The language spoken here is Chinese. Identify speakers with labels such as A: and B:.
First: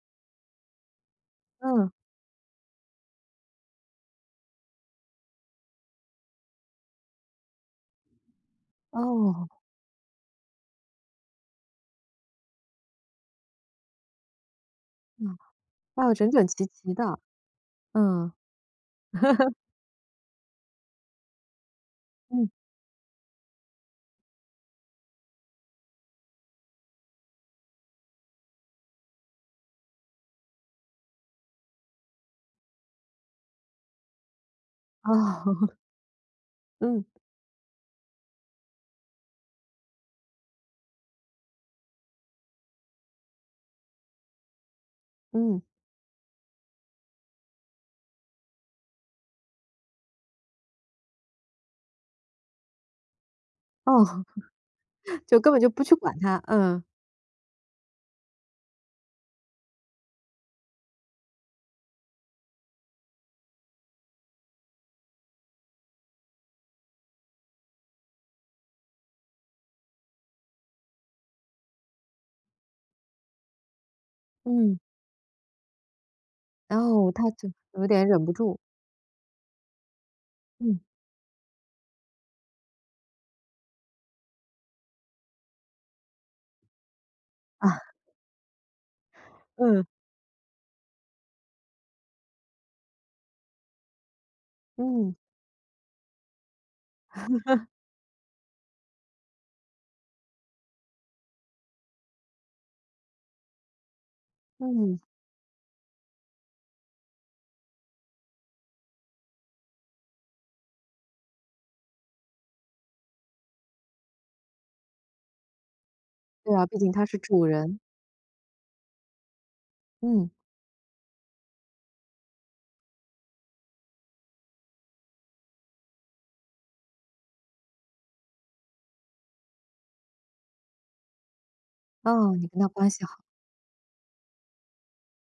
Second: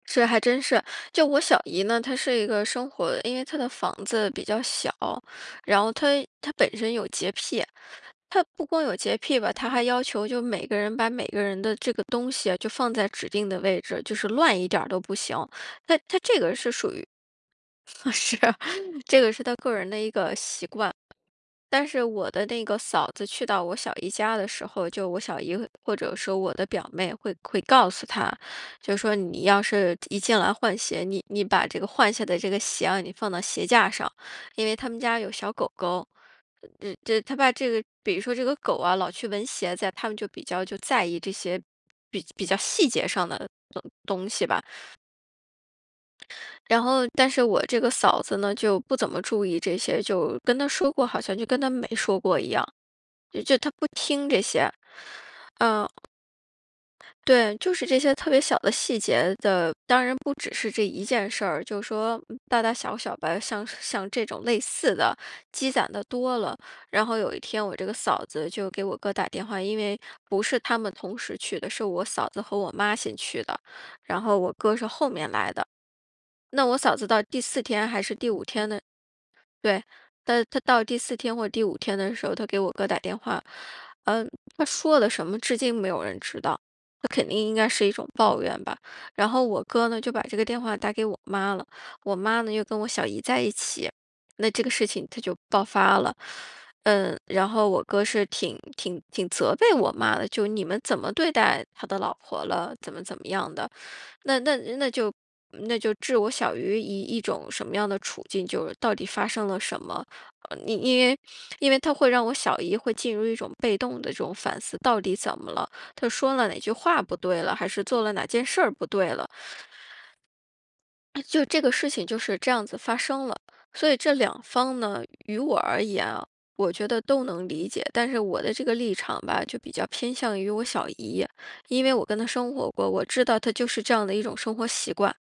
A: 这还真是。就我小姨
B: 嗯。
A: 呢，她是一个生活因为她的房子比较小，然后她她本身有洁癖，她不光有洁癖
B: 哦。
A: 吧，她还要求就每个人把每个人的这个东西啊，就放在指定的位置，就是乱一点都不
B: 嗯，
A: 行。但
B: 要
A: 她她
B: 整
A: 这
B: 整
A: 个
B: 齐
A: 是属
B: 齐
A: 于
B: 的。嗯。
A: 是，这个是 她个人的一个习惯。但是我的
B: 嗯。
A: 那个嫂子去到我小姨家的时候，就我小姨或者说我的表妹会会告诉她，就说：“你要是一进来换鞋，你你把这个换下的这个鞋啊，你放到鞋架上。”因为他们家有小
B: 哦。
A: 狗 狗。
B: 嗯。
A: 这她怕这个比如说这个狗啊老去闻鞋子呀，他们就比较就在意这些比较比较细节上的东东西吧。
B: 嗯。
A: 然后但是我这个嫂子呢，就不怎么注意这些，就跟她说过好像就跟她没说过一样，也就她不
B: 哦，
A: 听这些。
B: 就根本就不
A: 嗯。
B: 去管它，嗯。
A: 对，就是这些特别小的细节的，当然不只是这一件事儿，就是说大大小小吧，像像这种类似的积攒地多了。然后有一天我这个嫂子就给我哥打电话，因为不是他们同时去的，是我嫂子和我妈先去的，然后我哥
B: 嗯。
A: 是后面来的。那我
B: 然
A: 嫂子
B: 后
A: 到
B: 他
A: 第
B: 就
A: 四
B: 有
A: 天还
B: 点
A: 是
B: 忍
A: 第
B: 不
A: 五
B: 住。
A: 天呢对，她她
B: 嗯。
A: 到第四天或第五天的时候，她给我哥打电话，呃，她说的什么至今没有人知道，那肯定应该是一
B: 啊。
A: 种抱怨吧，然后我
B: 嗯。
A: 哥呢就把这个电话打给我妈了，我妈呢又跟我小姨在一起，那这个事情
B: 嗯。
A: 它就爆发了。呃，然后 我哥是挺挺挺责备我妈的，就你们怎么对待他的老婆了？怎么怎么样的。那那那
B: 嗯。
A: 就那就置我小姨于一种什么样的处境，就是到底发生了什么？呃，因为因为她会让我小姨会进入一种被动的这种反思，到底怎么了？她说了
B: 对
A: 哪
B: 啊，
A: 句
B: 毕竟
A: 话
B: 她
A: 不
B: 是
A: 对
B: 主
A: 了，还
B: 人。
A: 是做了哪件事儿不对了。
B: 嗯。
A: 就这个事情就是这样子发生了。所以这两方呢，与我而言啊，我觉得都能理解，但是我的这个立场吧，就比较偏向于我小姨。因为我跟她
B: 哦，你
A: 生
B: 跟她
A: 活
B: 关
A: 过，
B: 系
A: 我
B: 好。
A: 知道她就是这样的一种生活习惯。